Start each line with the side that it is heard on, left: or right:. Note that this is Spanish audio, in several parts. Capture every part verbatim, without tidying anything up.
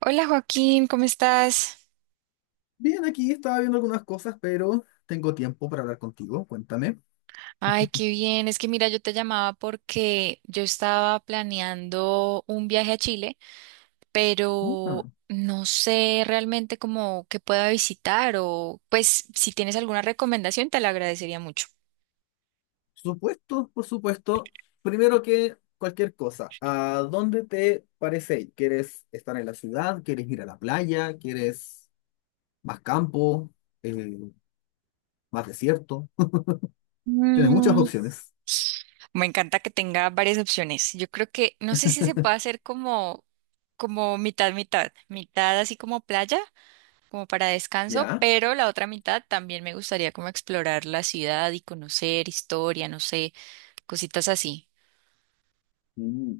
right: Hola Joaquín, ¿cómo estás?
left: Bien, aquí estaba viendo algunas cosas, pero tengo tiempo para hablar contigo. Cuéntame.
right: Ay, qué bien. Es que mira, yo te llamaba porque yo estaba planeando un viaje a Chile,
left: Ah,
right: pero no sé realmente cómo que pueda visitar o pues si tienes alguna recomendación te la agradecería mucho.
left: supuesto, por supuesto. Primero que cualquier cosa, ¿a dónde te parece ir? ¿Quieres estar en la ciudad? ¿Quieres ir a la playa? ¿Quieres más campo? Eh, ¿más desierto? Tienes muchas
right: Mm,
left: opciones.
right: Me encanta que tenga varias opciones. Yo creo que no sé si se puede hacer como como mitad mitad, mitad así como playa como para descanso,
left: ¿Ya?
right: pero la otra mitad también me gustaría como explorar la ciudad y conocer historia, no sé, cositas así.
left: Mm.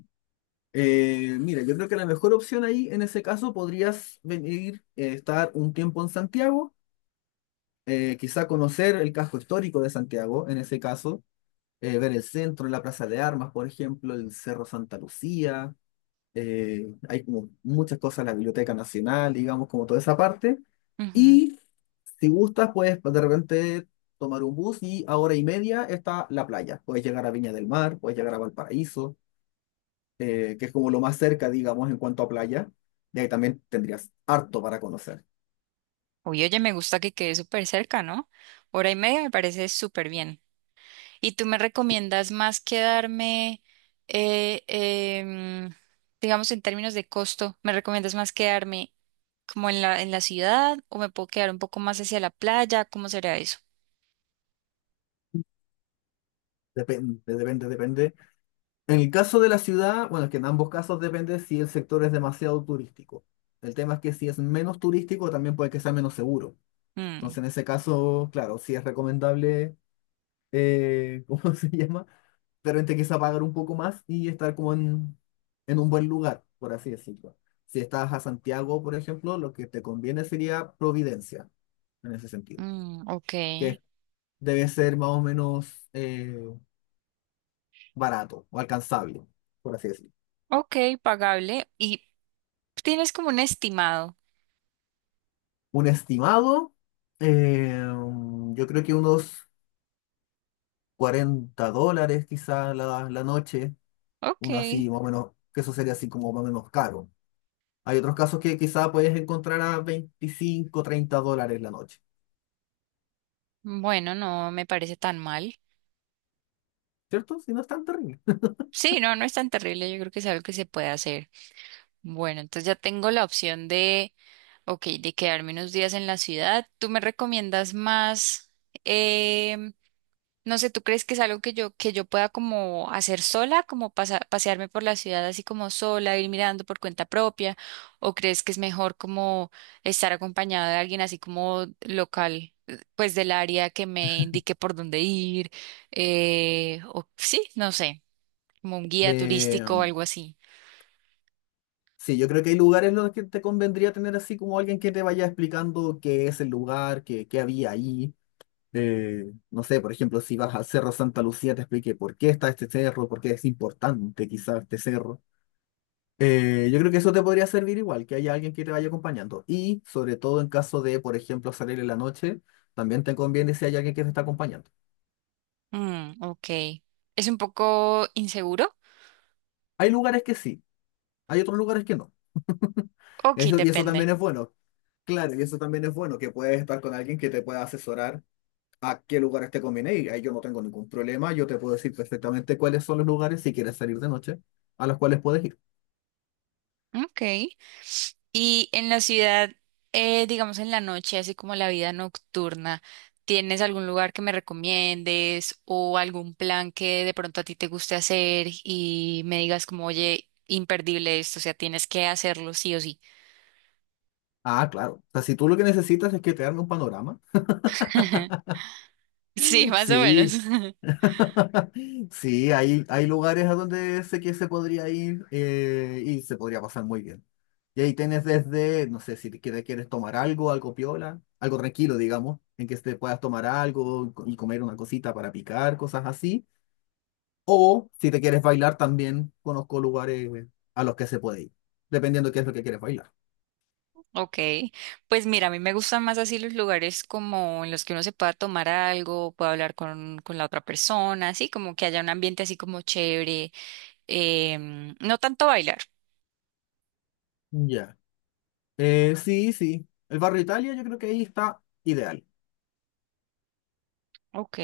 left: Eh, mira, yo creo que la mejor opción ahí, en ese caso, podrías venir, eh, estar un tiempo en Santiago, eh, quizá conocer el casco histórico de Santiago, en ese caso, eh, ver el centro, la Plaza de Armas, por ejemplo, el Cerro Santa Lucía. Eh, hay como muchas cosas, la Biblioteca Nacional, digamos, como toda esa parte.
right: Ujú.
left: Y si gustas, puedes de repente tomar un bus y a hora y media está la playa. Puedes llegar a Viña del Mar, puedes llegar a Valparaíso, eh, que es como lo más cerca, digamos, en cuanto a playa. Y ahí también tendrías harto para conocer.
right: Uy, oye, me gusta que quede súper cerca, ¿no? Hora y media me parece súper bien. ¿Y tú me recomiendas más quedarme, eh, em, digamos, en términos de costo, me recomiendas más quedarme como en la, en la ciudad o me puedo quedar un poco más hacia la playa? ¿Cómo será eso?
left: Depende, depende, depende. En el caso de la ciudad, bueno, es que en ambos casos depende si el sector es demasiado turístico. El tema es que si es menos turístico, también puede que sea menos seguro.
right: Mm,
left: Entonces, en ese caso, claro, sí es recomendable, eh, ¿cómo se llama? Pero repente quizá pagar un poco más y estar como en, en un buen lugar, por así decirlo. Si estás a Santiago, por ejemplo, lo que te conviene sería Providencia, en ese sentido,
right: mm, ok.
left: que debe ser más o menos, eh, barato o alcanzable, por así decirlo.
right: Ok, pagable. ¿Y Tienes como un estimado?
left: Un estimado, eh, yo creo que unos cuarenta dólares quizá la, la noche,
right: Ok.
left: uno así más o menos, que eso sería así como más o menos caro. Hay otros casos que quizá puedes encontrar a veinticinco treinta dólares la noche,
right: Bueno, no me parece tan mal.
left: ¿cierto? Si no es tan terrible.
right: Sí, no, no es tan terrible. Yo creo que es algo que se puede hacer. Bueno, entonces ya tengo la opción de, ok, de quedarme unos días en la ciudad. ¿Tú me recomiendas más? em, No sé, ¿tú crees que es algo que yo, que yo pueda como hacer sola, como pasa- pasearme por la ciudad así como sola, ir mirando por cuenta propia? ¿O crees que es mejor como estar acompañado de alguien así como local, eh, pues del área que me indique por dónde ir? Eh, o sí, no sé, como un guía
left: Eh,
right: turístico o algo así.
left: sí, yo creo que hay lugares en los que te convendría tener así como alguien que te vaya explicando qué es el lugar, qué, qué había ahí. Eh, no sé, por ejemplo, si vas al Cerro Santa Lucía, te explique por qué está este cerro, por qué es importante quizás este cerro. Eh, yo creo que eso te podría servir igual, que haya alguien que te vaya acompañando. Y sobre todo en caso de, por ejemplo, salir en la noche, también te conviene si hay alguien que te está acompañando.
right: Mm, ok. ¿Es un poco inseguro?
left: Hay lugares que sí, hay otros lugares que no.
right: Ok,
left: Eso, y eso
right: depende.
left: también es bueno. Claro, y eso también es bueno, que puedes estar con alguien que te pueda asesorar a qué lugares te conviene. Y ahí yo no tengo ningún problema, yo te puedo decir perfectamente cuáles son los lugares si quieres salir de noche a los cuales puedes ir.
right: Ok. Y en la ciudad, eh, digamos en la noche, así como la vida nocturna, ¿tienes algún lugar que me recomiendes o algún plan que de pronto a ti te guste hacer y me digas como, oye, imperdible esto, o sea, tienes que hacerlo sí o sí?
left: Ah, claro. O sea, si tú lo que necesitas es que te arme un panorama.
right: Sí, más o menos.
left: Sí. Sí, hay, hay lugares a donde sé que se podría ir, eh, y se podría pasar muy bien. Y ahí tienes desde, no sé, si te quieres, quieres tomar algo, algo piola, algo tranquilo, digamos, en que te puedas tomar algo y comer una cosita para picar, cosas así. O si te quieres bailar también, conozco lugares, eh, a los que se puede ir, dependiendo qué es lo que quieres bailar.
right: Ok, pues mira, a mí me gustan más así los lugares como en los que uno se pueda tomar algo, pueda hablar con, con la otra persona, así como que haya un ambiente así como chévere, em, no tanto bailar.
left: Ya. Eh, sí, sí. El barrio Italia yo creo que ahí está ideal.
right: Ok.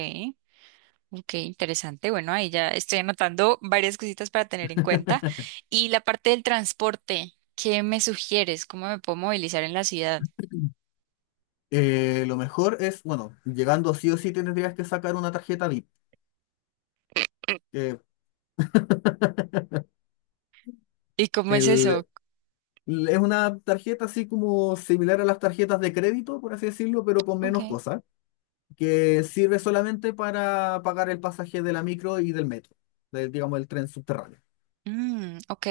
right: Ok, interesante. Bueno, ahí ya estoy anotando varias cositas para tener en cuenta. Y la parte del transporte, ¿qué me sugieres? ¿Cómo me puedo movilizar en la ciudad?
left: Eh, lo mejor es, bueno, llegando sí o sí tendrías que sacar una tarjeta VIP. Que
right: ¿Y cómo es eso?
left: El, es una tarjeta así como similar a las tarjetas de crédito, por así decirlo, pero con
right: Ok.
left: menos cosas, que sirve solamente para pagar el pasaje de la micro y del metro, de, digamos el tren subterráneo.
right: Mm, ok.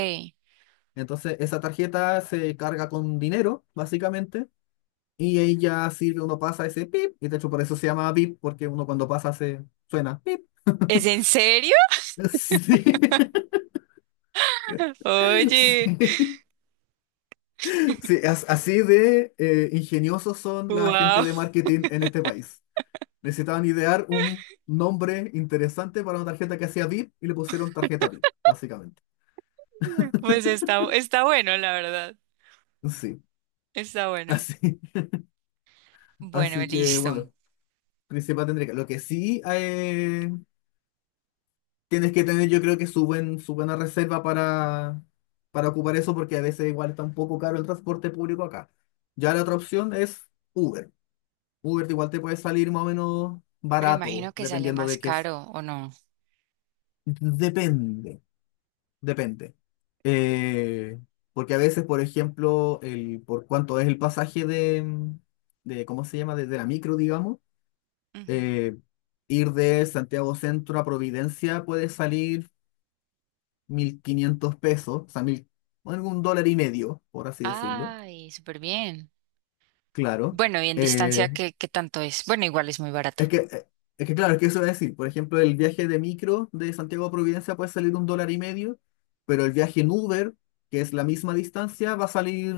left: Entonces, esa tarjeta se carga con dinero, básicamente, y ella sirve, uno pasa ese pip, y de hecho por eso se llama pip, porque uno cuando pasa se suena pip.
right: ¿Es en serio?
left: Sí.
right: Oye,
left: Sí, sí, as- así de eh, ingeniosos son la gente
right: wow.
left: de marketing en este país. Necesitaban idear un nombre interesante para una tarjeta que hacía VIP y le pusieron tarjeta VIP, básicamente.
right: Pues está, está bueno, la verdad.
left: Sí,
right: Está bueno.
left: así,
right: Bueno,
left: así que
right: listo.
left: bueno, principal tendría que... Lo que sí, eh, tienes que tener, yo creo que su, buen- su buena reserva para, para, ocupar eso, porque a veces igual está un poco caro el transporte público acá. Ya la otra opción es Uber. Uber igual te puede salir más o menos
right: Pero
left: barato,
right: imagino que sale
left: dependiendo
right: más
left: de qué es.
right: caro, ¿o no?
left: Depende, depende. Eh, porque a veces, por ejemplo, el, por cuánto es el pasaje de, de ¿cómo se llama? Desde la micro, digamos.
right: Ujú.
left: eh, Ir de Santiago Centro a Providencia puede salir mil quinientos pesos, o sea, mil, bueno, un dólar y medio, por así decirlo.
right: Ay, súper bien.
left: Claro.
right: Bueno, y en distancia,
left: Eh,
right: ¿qué, qué tanto es? Bueno, igual es muy barato.
left: Es que, eh, es que claro, es que eso es decir, por ejemplo, el viaje de micro de Santiago a Providencia puede salir un dólar y medio, pero el viaje en Uber, que es la misma distancia, va a salir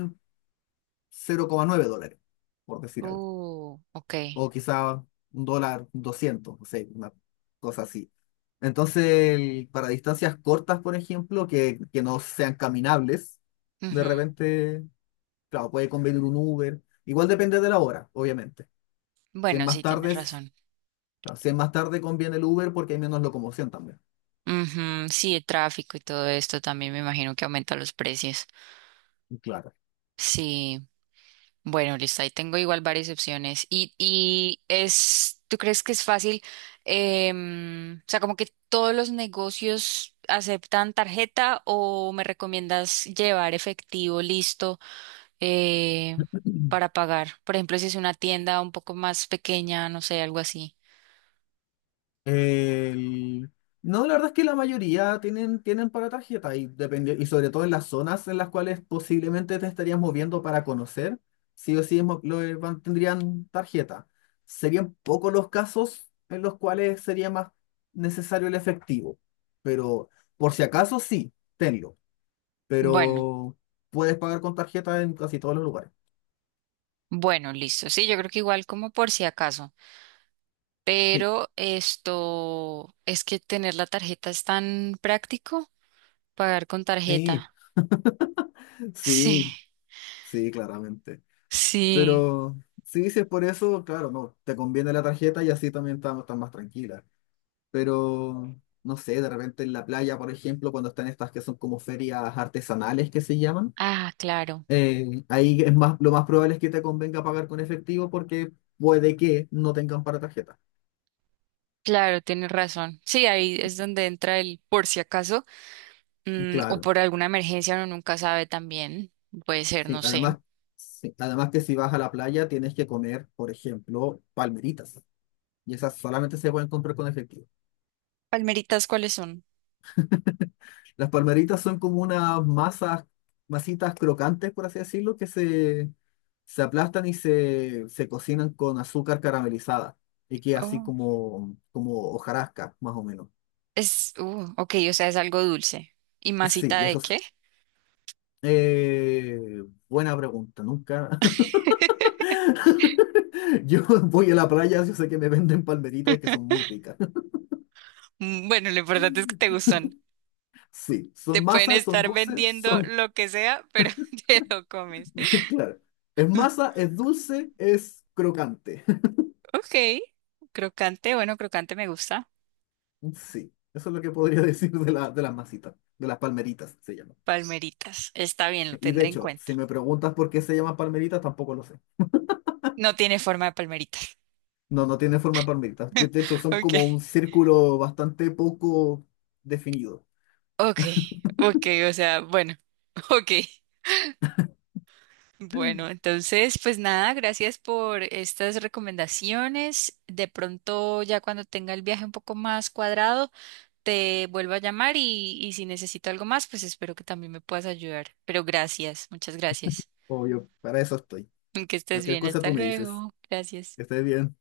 left: cero coma nueve dólares, por decir algo.
right: Uh, ok.
left: O quizá un dólar doscientos, no sé, una cosa así. Entonces, el- para distancias cortas, por ejemplo, que, que no sean caminables, de
right: Ujú.
left: repente, claro, puede convenir un Uber. Igual depende de la hora, obviamente. Si es
right: Bueno,
left: más
right: sí, tienes
left: tarde,
right: razón.
left: Claro, si es más tarde conviene el Uber porque hay menos locomoción también.
right: Ujú, sí, el tráfico y todo esto también me imagino que aumenta los precios.
left: Claro.
right: Sí, bueno, listo, ahí tengo igual varias opciones. Y, y es, ¿tú crees que es fácil? Em, o sea, como que todos los negocios aceptan tarjeta o me recomiendas llevar efectivo listo eh, para pagar? Por ejemplo, si es una tienda un poco más pequeña, no sé, algo así.
left: El- No, la verdad es que la mayoría tienen, tienen para tarjeta, y, depende- y sobre todo en las zonas en las cuales posiblemente te estarías moviendo para conocer, sí o sí es mo- lo- eh, van- tendrían tarjeta. Serían pocos los casos en los cuales sería más necesario el efectivo, pero por si acaso sí, tenlo,
right: Bueno.
left: pero puedes pagar con tarjeta en casi todos los lugares.
right: Bueno, listo. Sí, yo creo que igual como por si acaso.
left: Sí,
right: Pero esto es que tener la tarjeta es tan práctico, pagar con
left: sí,
right: tarjeta. Sí,
left: sí. Sí, claramente.
right: sí.
left: Pero sí, si es por eso, claro, no, te conviene la tarjeta y así también estás más tranquila. Pero, no sé, de repente en la playa, por ejemplo, cuando están estas que son como ferias artesanales que se llaman,
right: Ah, claro.
left: eh, ahí es más, lo más probable es que te convenga pagar con efectivo porque puede que no tengan para tarjeta.
right: Claro, tienes razón. Sí, ahí es donde entra el por si acaso, mm, o
left: Claro,
right: por alguna emergencia, uno nunca sabe también. Puede ser,
left: sí.
right: no sé.
left: Además, sí, además que si vas a la playa tienes que comer, por ejemplo, palmeritas. Y esas solamente se pueden comprar con efectivo.
right: Palmeritas, ¿cuáles son?
left: Las palmeritas son como unas masas, masitas crocantes, por así decirlo, que se, se aplastan y se, se cocinan con azúcar caramelizada y que así
right: Oh,
left: como, como hojarasca, más o menos.
right: es, uh, ok, o sea, es algo dulce. ¿Y
left: Sí,
right: masita
left: y
right: de
left: eso es.
right: qué?
left: eh, buena pregunta, nunca. Yo voy a la playa, yo sé que me venden palmeritas y que son muy ricas.
right: Mm, Bueno, lo importante es que te gustan.
left: Sí,
right: Te
left: son
right: pueden
left: masas, son
right: estar
left: dulces,
right: vendiendo
left: son...
right: lo que sea, pero te lo comes.
left: Claro, es masa, es dulce, es crocante.
right: Ok, crocante, bueno, crocante me gusta.
left: Sí, eso es lo que podría decir de, la, de las masitas, de las palmeritas se llaman.
right: Palmeritas, está bien, lo
left: Sí, Y de
right: tendré en
left: hecho, si
right: cuenta.
left: me preguntas por qué se llaman palmeritas, tampoco lo sé.
right: No tiene forma de palmeritas.
left: No, no tiene forma de palmeritas. Que De hecho, son
right: Ok,
left: como un círculo bastante poco definido.
right: ok, ok, o sea, bueno, ok. Bueno, entonces, pues nada, gracias por estas recomendaciones. De pronto, ya cuando tenga el viaje un poco más cuadrado, te vuelvo a llamar y, y si necesito algo más, pues espero que también me puedas ayudar. Pero gracias, muchas gracias.
left: Obvio, para eso estoy.
right: Que estés
left: Cualquier
right: bien,
left: cosa
right: hasta
left: tú me dices.
right: luego. Gracias.
left: Que estés bien.